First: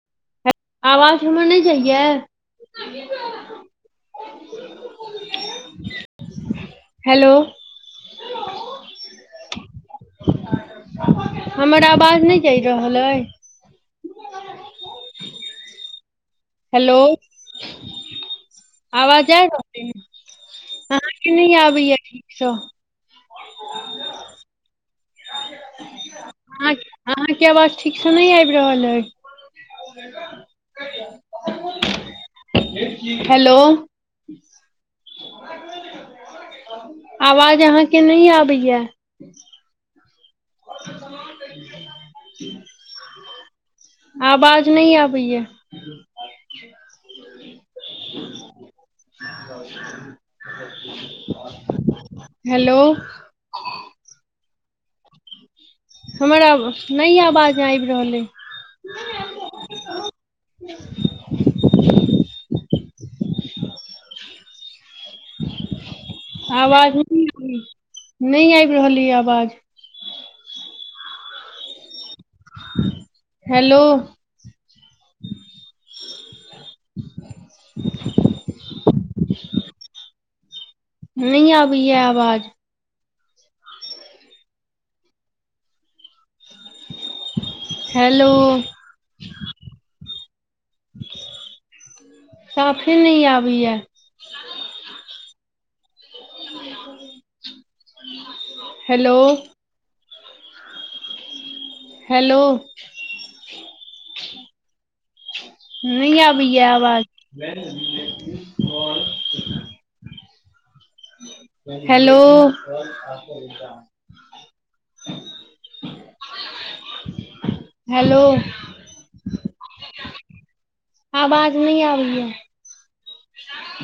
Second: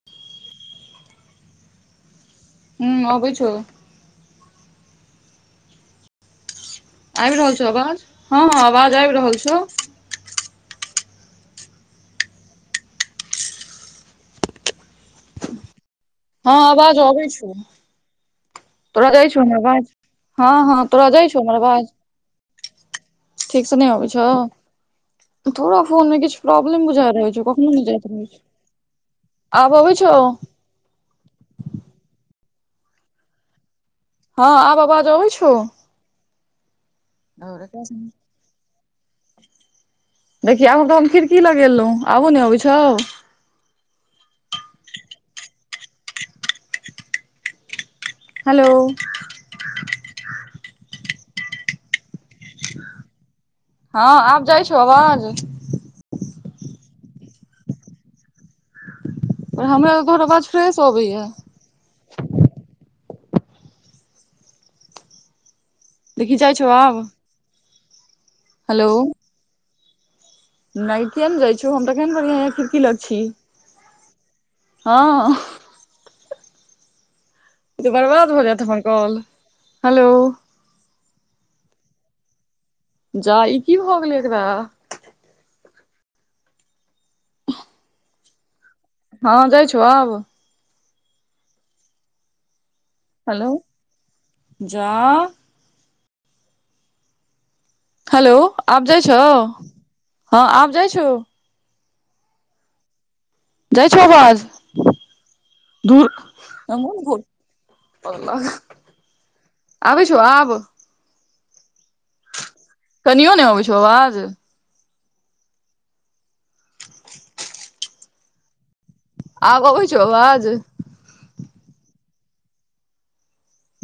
[inaudible] आवाज हमर नहि जाइये हूँ अबै छौ [unintelligible] आबि रहल छौ आवाज हँ हँ आवाज आबि रहल छौ हमर आवाज नय जाय रहल अहि हँ हेलो आवाज अबै छै तोरा आवाज जाय जा छौ ने रहल अवाज अइ हँ हँ तोरा जाय अहाँके छौ नहि ने अवाज आबैया ठीकसँ ठीक से नहि अबै छौ तोरा फोन मे किछु अहाँ प्रॉब्लम बुझा रहै छौ अहाँके कखनो आवाज नहि जायत ठीकसँ रहे आबि रहल अइ छौ आब अबै छौ हेलो हँ आब अवाज अबै छौ आवाज अहाँके नहि आबैये देखी आब तऽ हम खिड़की लगेलहुँ आबो ने अबै छौ आबाज नै आबैये हेलो हेलो हँ आब जाय छो अवाज हमर आब नहि आवाजम आबि रहल अहि पर हमरा ओकर आवाज फ्रेश अबैये देखि जाइ छौ आब आवाज नहि आबि रहल ये आवाज नै किआ ने जाय छौ हम तऽ केहेन बढ़ियां ये खिड़की लग छी हेलो हँऽ इ बर्बाद भऽ जायत हमर कॉल हेलो नइ आबैये आवाज जा ई की भऽ गेलै एकरा हेलो हँ जाय छौ आब [inaudible] साफे नहि हेलो आबैया। जा हेलो आब जाइ छौ हेलो हँ आब जाइ छो। हेलो जाइ छौ आबाज नइ आबैये आवाज भोट [unintelligible] आबै छौ आब हेलो कनियो नहि आबै छौ आवाज हेलो आब अबै छौ आवाज आबाज नहि आबै ये।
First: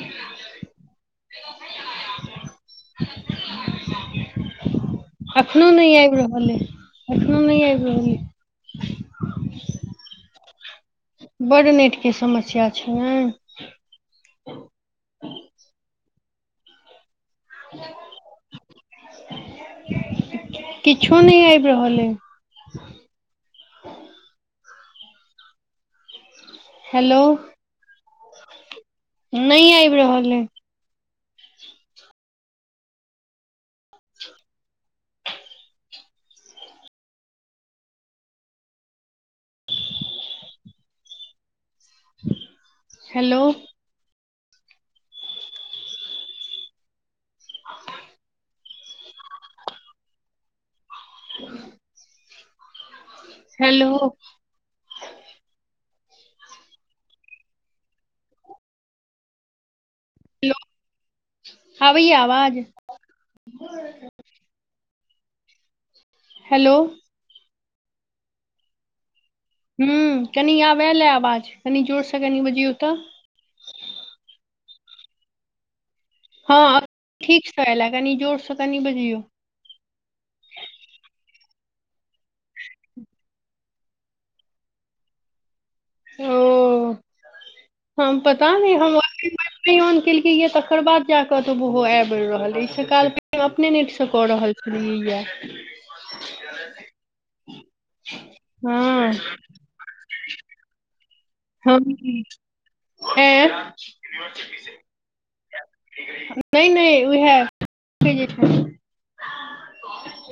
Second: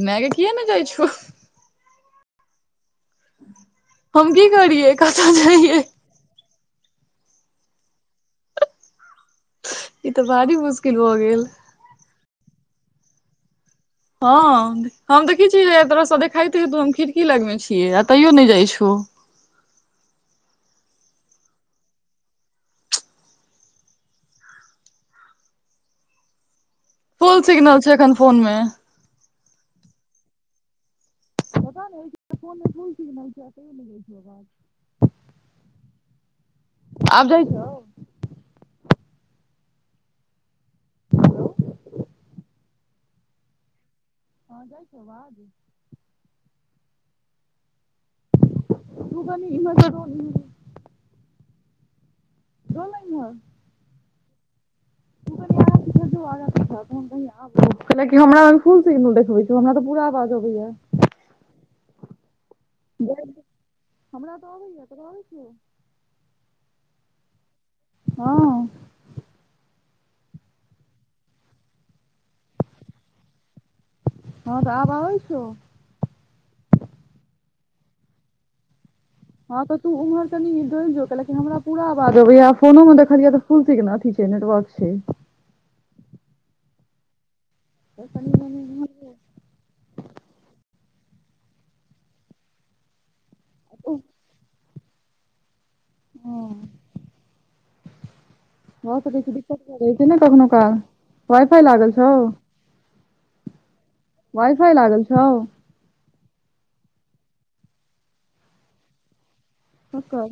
मेऽ गे किये नहि जाइ छौ। हम की करियै कतऽ अखनो जइयै नहि आबि रहल अ। एखनो नहि आबि रहल ये। ई तऽ भारी मुस बड नेटके समस्या छैन। हँ हम देखैत छियै तरहसँ देखाइते हेतौ हम खिड़की लगमे छियै आ तैयो नहि जाइत छौ। किछो नहि आबि रहल अइ। हेलो फुल सिग्नल छै एखन फोन मे। नहि आबि रहल अइ। पता नहि अई ठामका फोन मे फुल सिगनल छै तईयो नहि जाई छौ आबाज। आब जाइ छौ। हेलो हँ जाइ छौ अबाज। अपन तु कनि इम्हर [unintelligible] [unintelligible] जो न इम्हार हेलो तु कनि आगां- पीछां जो आगां- पीछां तहन कहियें। लेकिन हमरा मे तऽ फुल सिगनल देखबय छौ। हमरा तऽ पुरा अबाज अबैयऽ। आबैया आवाज हमरा तऽ अबैया तोड़ा आबै छियौ। हेलो हँ हँ कनि आब अएलए आवाज कनि जोरसँ कनि बजियौतऽ। हँ तऽ आब आबै छो। हँ आब ठीकसँ अयलए कनि जोरसँ कनि बजियौ। हँ तऽ तू उम्हर तनि डोलि जो लेकिन हमरा पूरा आवाज अबैया फोनो मे देखलियै तऽ फुल सिगन अथि छै नेटवर्क छै। ओ हम कनि पता नहि मनि हमर एप कऽ ऑन केलकैऽ तकर बाद जा कऽत ओहो आबि रहल इ सब काॅल हम अपने नेट से कऽ रहल छलियै ये। हॅं [inaudible] भऽ सकय छै किछु दिक्कत भ रहै छै ने कखनो काल। वाइफाई लागल हम छौ। ऐं वाइ फाई लागल छौ। नहि नहि उएह। [unintelligible] ककर?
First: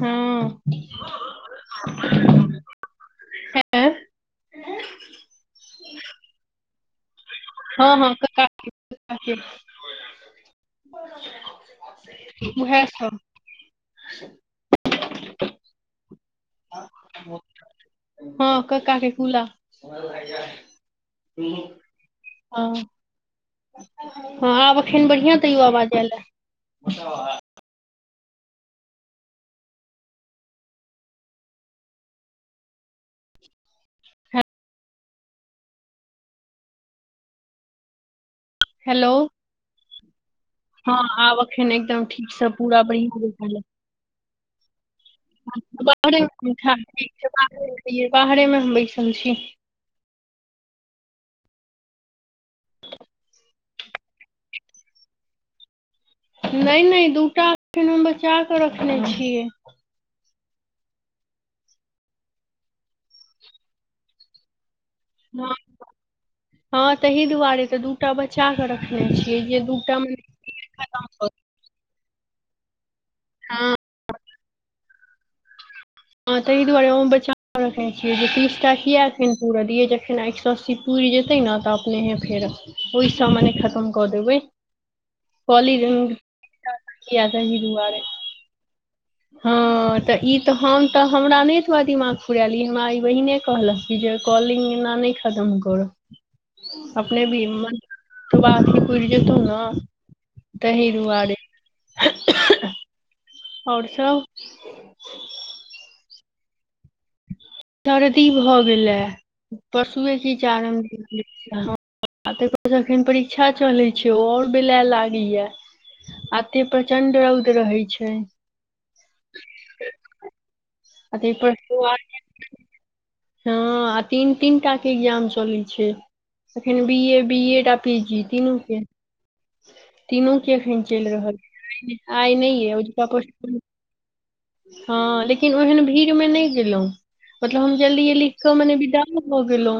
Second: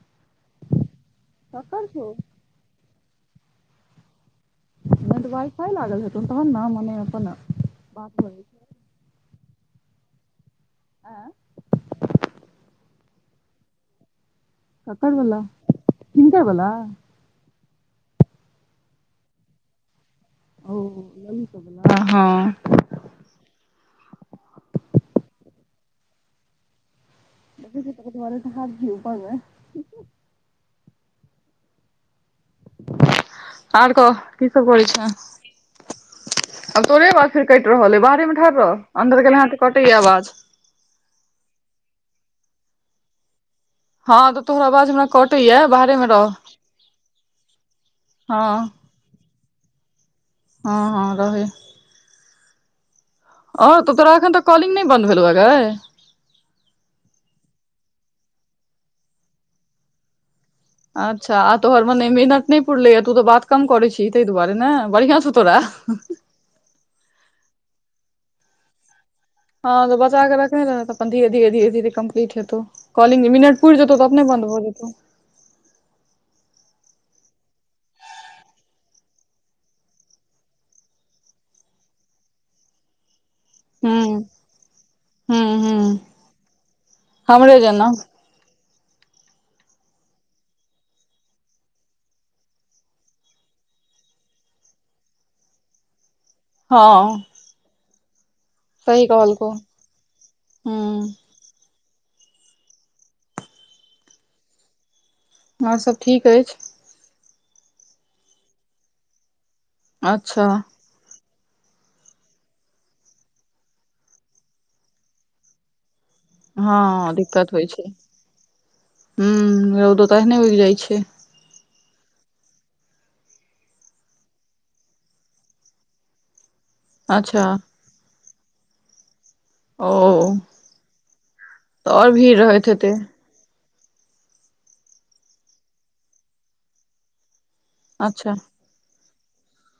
हँ ककर छौ? ऐं नहि तऽ वाय-फाय लागल हेतो तहन न मने हँ हँ बात भऽ जाइ कक्का के कका के उहे सब ककड़ बला हुनकार बला हँ कक्का के कूला ओहो ललित बला हँ। हँ आब एखन बढ़िआँ तैयो आवाज आयल ऐ। [unintelligible] आर कह हे की सब करै छेह। आब तोरे आवाज फेर कटि रहल बाहरे मे ठार रह हेलो अंन्दर गेले हाथ कटे आवाज हँ आब एखन एकदम ठीकसँ पूरा बैन रहल ऐ हँ त तोहर अबाज हमरा कटैये [unintelligible] बाहरे मे रह बाहरे हँ हम बैसल छी हँ हँ रहै [inaudible] आओर तऽ तोरा एखन तऽ कॉलिंग नै बन्द भेलौ गाय नै नै दूटा एखन हम बचा कऽ रखने छियै अच्छा आ तोहर भने मिनट नै पुरलैया तू तऽ बात कम करे छी ताहि दुआरे नै बढ़ियां सु हँ तोरा हँ ताहि दुआरे तऽ दूटा बच्चा कऽ रखने छियै जे हँ तऽ दूटा बचा म कऽ तऽ अपन धीर धीर धीर धीरे कम्पली हेतौ कॉलिंग हँ पुरि जेतौ त अपने बन्द भऽ जेतौ हँ तऽ ई दुआरे हम बचा कहै छियै जे तीसटा किया एखन पूरऽ दियै जखन एक सए अस्सी पूरि जेतै न तऽ अपनेेहे फेर ओई सब मने खा कोन क हूँ देबै हूँ कली हूँ हमरे [unintelligible] जेना दुआरे हँ तऽ ई तऽ हम तऽ हमरा नै एतबा दिमाग फुरायल ई हमरा ई बहिने कहलक कि जे कॉलिंग एना नै खतम करब हँ अपने भी मन तऽ बाथी सही पुरि जेतौ कहलको न हूँ दहीदुरुआरे आओर सब आओर सब ठीक अछि सर्दी भऽ गेलेए पशुए की अच्छा चारम दिन तै परस अखन परीक्षा चलै छै ओ आओर बेलाय लागैय अते हँ प्रचंड रौद दिक्कत होइ रहै छै हूँ रौदो त तहने उगि जाइ छै अ प प [unintelligible] हँ आ तीन तीन टा के एग्जाम चलै छै एखन बि ए बि अच्छा एड आ पी जी तिनू के ओ तीनू के एखन चलि रहल तऽ आओर आइ भीड़ नै रहैत एई हेतै औजका हँ लेकिन ओहन भीड़ मे नै गेलौ मतलब हम जलदी ये अच्छा लिख क मने विदा भ गेलौं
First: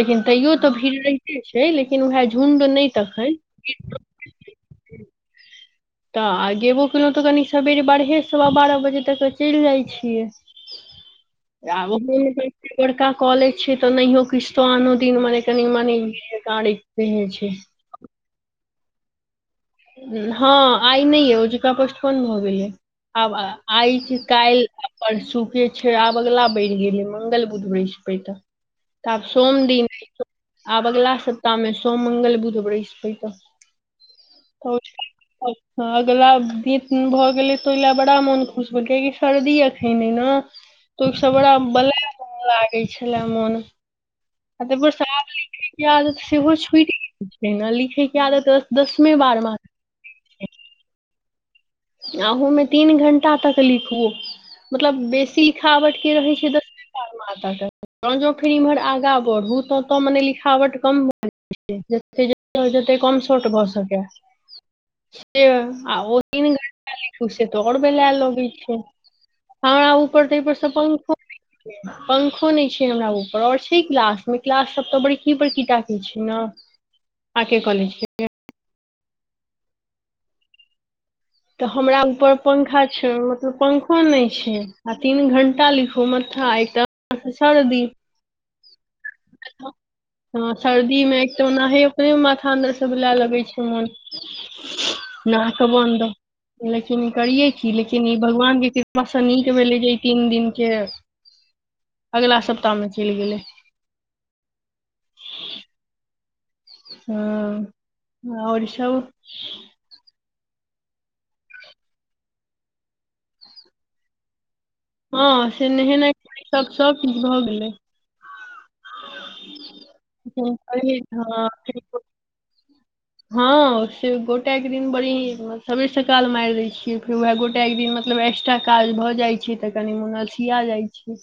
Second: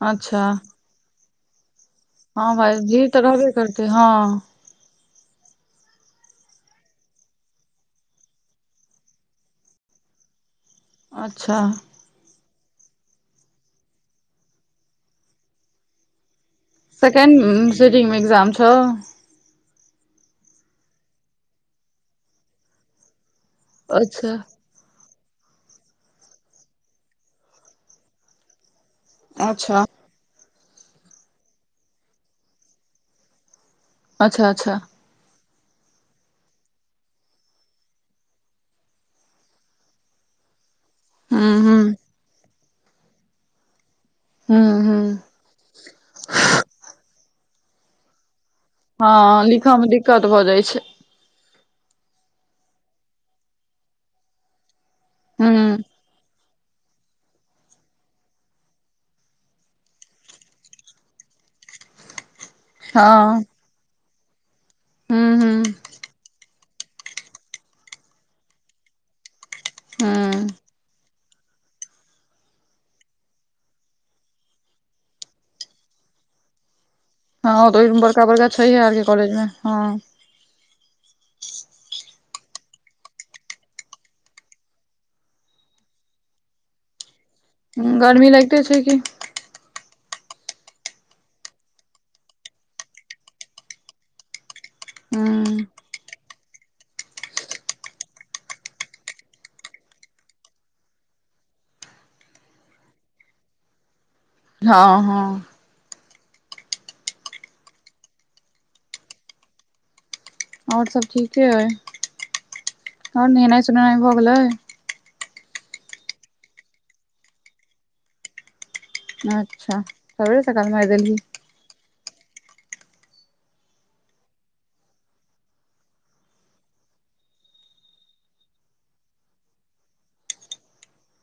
लेकिन अच्छा तैयो तऽ भीड़ रहीते छै लेकिन उएह हँ झुण्ड भाय नै भीड़ तऽ तखन रहबे करतै हँ तऽ आ गेबो केलौं तऽ कनि सवेरे बारहे सवा बारह बजे तक चलि जाइ छियै अच्छा आ [unintelligible] बड़का कॉलेज छै तऽ नहियो किछु तो आनो दिन मने कनि मनी सेकेंड सटिंग मे ए्जाम छौ हँ आइ नै अइ ओजुका पष्ट कोन भऽ गेलय आब आ आइ अच्छा काल्हि परसुके छै आब ऐगला बढ़ गेलै मंगल बुध बृसपैत तऽ आब सोम अच्छा दिन आब अगला सप्ताहमे सोम मंगल बुध बृस्पतऽ अच्छा ह अच्छा [unintelligible] हँ अगिला दिन भऽ गेलै तऽ ओइला बड़ा मोन खुश भऽ गेलैकि सर्दी एखन छै ने [unintelligible] हूँ बड़ा हूँ बलए लागै छलै मोन आ हूँ तैऽ स हूँ आब लिखयके आदत सेहो छुटि गेल छै न लिखयके आदत दसमे हँ बारमे लिखऽ मे दिक्कत भऽ जाइ छै। अहु मे तीन घंटा तक लिखू मतलब बेसी हूँ लिखावट के रहै छै, त माता जोँ फेर इम्हर आगा बढ़ू तों तों मने लिखावट कम जतेह हँ कम शर्ट भऽसकेएा हूँ हूँ से वैसे त आओर वेला लागै छै हमरा उपर तय हूँ पर से पंखो [unintelligible] पंखो नहि छै हमरा ऊपर आओर छै क्लासमे क्लास सब तऽ बड़की बड़की टाके छै ने [inaudible] हाँ तऽ कॉलेज के बड़का बड़का छै हे आरके कॉलेजमे हाँ तऽ हमरा ऊपर पंखा छै, मतलब पंखो नहि छै, आ तीन घंटा लिखु माथा एक त आओर सब छ न दी हूँ, गर्मी लगिते छै कि हाँ सर्दीमे एक तऽ ओनाहीं ओकरे माथा अन्दर से बला लगै छै मोन नाक हूँ बन्द लेकिन ई करियै की लेकिन ई भगवानके कृपासँ नीक भेलै जे ई तीन दिनके अगिला सप्ताहमे चलि गेलै। हाँ हँ हँ आओर सभ। आओर सब ठीके हइ आओर नहेनाइ सोहेनाइ भऽ गेलै हाँ से नहेनाइखेनाइ सब सबकछु भए गेलै अच्छा सबेरे सकाल मारि देलही [unintelligible] हाँ से गोटके दिन बड़ी सबेर सकाल मारि दै छियै फेर उएह गोटके दिन मतलब एस- एकटा काज भऽ जाइ छै, तऽ कनि मन अलसिया जाइ छै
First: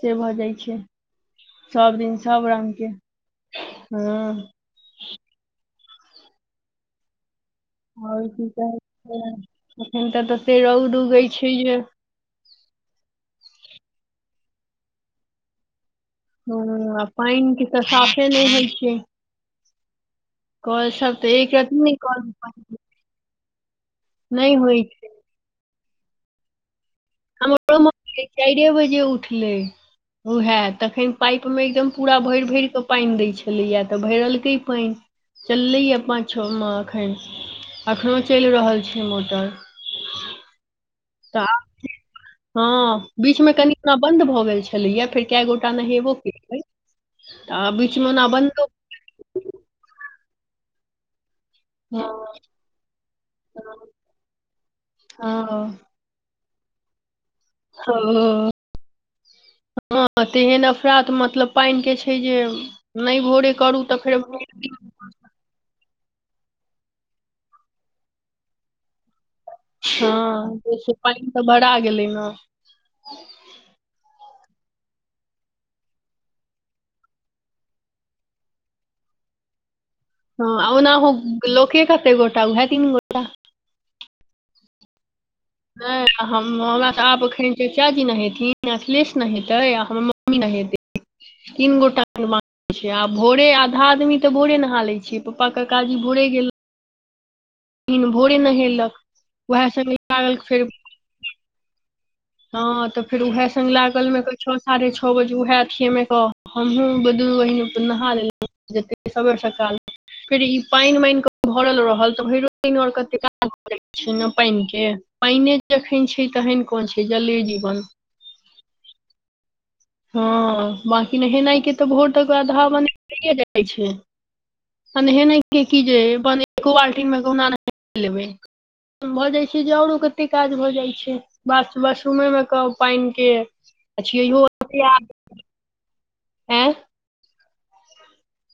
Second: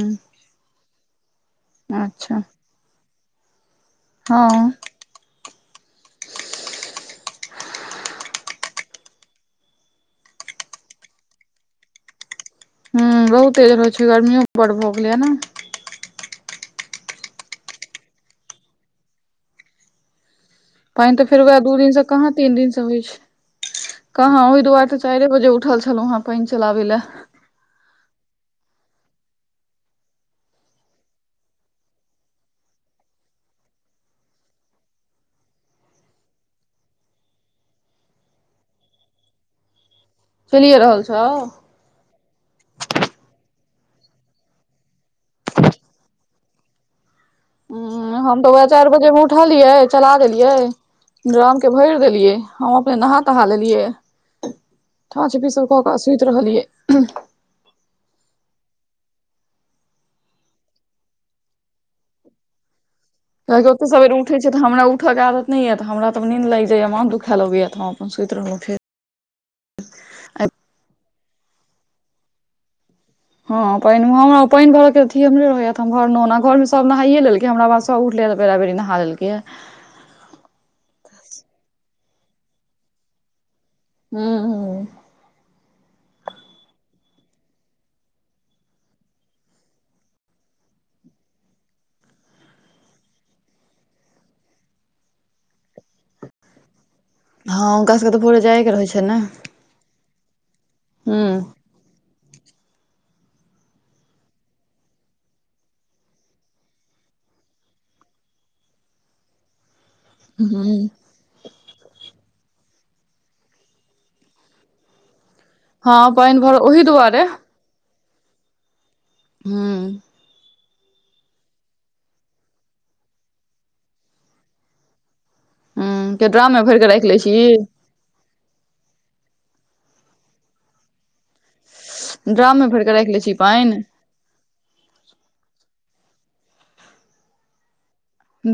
से भऽ जाइ छै, सब दिन अच्छा सब रंगके हाँ हँ आओर की कहै छै, एखन तऽ तते रौद उगै छै जे रौद तेज हो छै गर्मियो बड्ड भऽ गेलै या न हूँ आ पानि के तऽ साफे नहि होइ छियै पानि तऽ फेर एक वहाए दू रत्ती नहि दिनसँ कॉल कहाँ तीन दिनसँ होइ छै कहाँ नहि ओहि होइ दुआरे तऽ छै चारि बजे उठल छलहुँ हेँ पानि चलाबै लाए हमरो माँ चारि बजे उठलै उएह तखन पाइपमे एकदम पूरा भरि-भरि कऽ पानि दैत छलैए, तऽ भरलकै पानि। चललैए, पाँच-छओमे एखन एखनो चलि रहल छै मोटर चलिए राहल छै तऽ हाँ बीचमे कनि ओना बंन्द भऽ गेल छलैय या फेर कए गोटा नहेबो केलकै हूँ-ह हम तऽ उएह चारि बजेमे उठलियै चला देलियै राँ - के भरि देलियै हँ हम अपने नहा तहा लेलियै या [unintelligible] हँ सुति रहलियै ह-ओ हाँ तऽ एहन अफरात मतलब पानिके छै जे नहि भोरे करू तऽ फेर भ- उठिके आदत नहि या तऽ हमरा तऽ नींद लागि जाइया माथ दुखा लागै याऽ हम अपन सुति रहलहुँ फेर हाँ जे से पानि तऽ बरा गेलै ने हाँ पानि हमरा पानि भरऽ के अथी हमरे रहैय या त हम घरमे ओना घरमे सब नहायए लेलकै हमरा पास सब उठले तऽ प बेरा- बेरी नहा लेलकै या हाँ ओनाहूँ लोके कते गोटा उहाए तीन गो हूँ हूँ नहि हम हमरा तऽ आब एखन चचाजी नहेथिन अखलेश नहेतै आ हमर माँ हम हीं नहैबे तीन गोटाके मात्र आब भोरे आधा आदमी तऽ भोरे नहा लैत छियै पप्पा काजी भोरे गेल हँ हुनकासभके तऽ भोरे जायके रहै छै ने वएह सब [unintelligible] लागल फेर हुँ हँ तऽ फेर उएहे स लागल मे के छओ साढ़े छओ बजे उएहे अथििय मे क हमहु दु बहिन नहा लेल सबेर सकाल फेर ई पानिान भरल रहल तऽ भरिो प आर कत क छै, ने पानि के पान जखन हँ छै, पानि भर तहन ओहि कोन छै, दुआरे जले जीवन। हू हँ बकी नहेनाइ के तऽ भोट ओकरा धाव बे जाइ छै। हँ, नहि की जे के बन ड्राम मे एको भरि कऽ बाल्टीन राखि लै मे छी कोहना नाह लेबै भऽ जाइत छी जे आओरो कतेक काज भऽ जाइत छै ब बशरूमे मे ड्राम कह भरि कऽ राखि पानि लै के छी पानि अछिये एते आदमी आँ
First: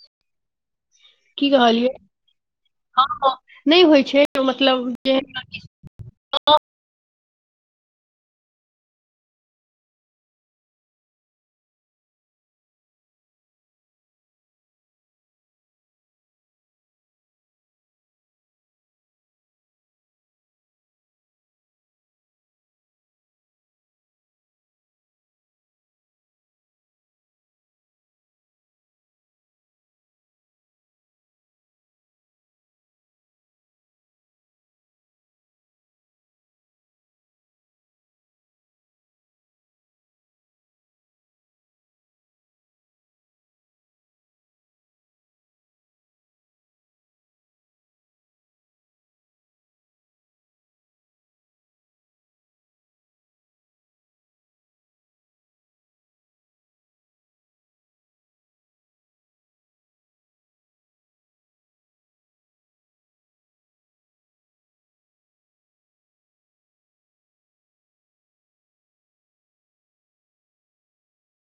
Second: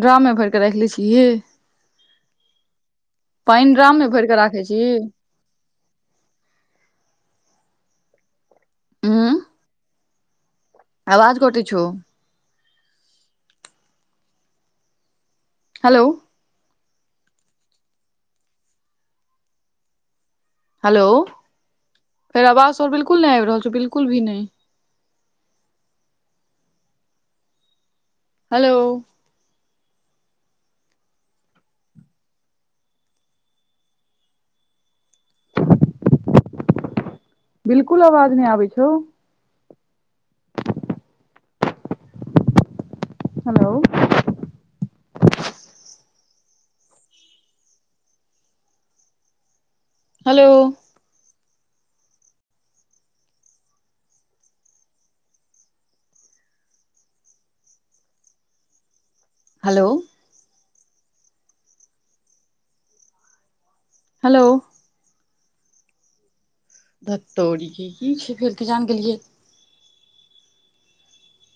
ड्रमे भरिक रखलि छी की कहलियै हँ हँ पानि नहि ड्राम मे होइ छै भरि कऽ राखै छी मतलब जेएहन, ह उँ आवाज कटे छ हेलो हेलो फेर आवाज आऔर बिलकुल नहि आबि रहल छै बिलकुल भी नहि हेलो बिलकुल अवाज नहि आबै छौ हेलो हेलो हेलो हेलो धतौड़ी के की छै फेर कीजान गेलियै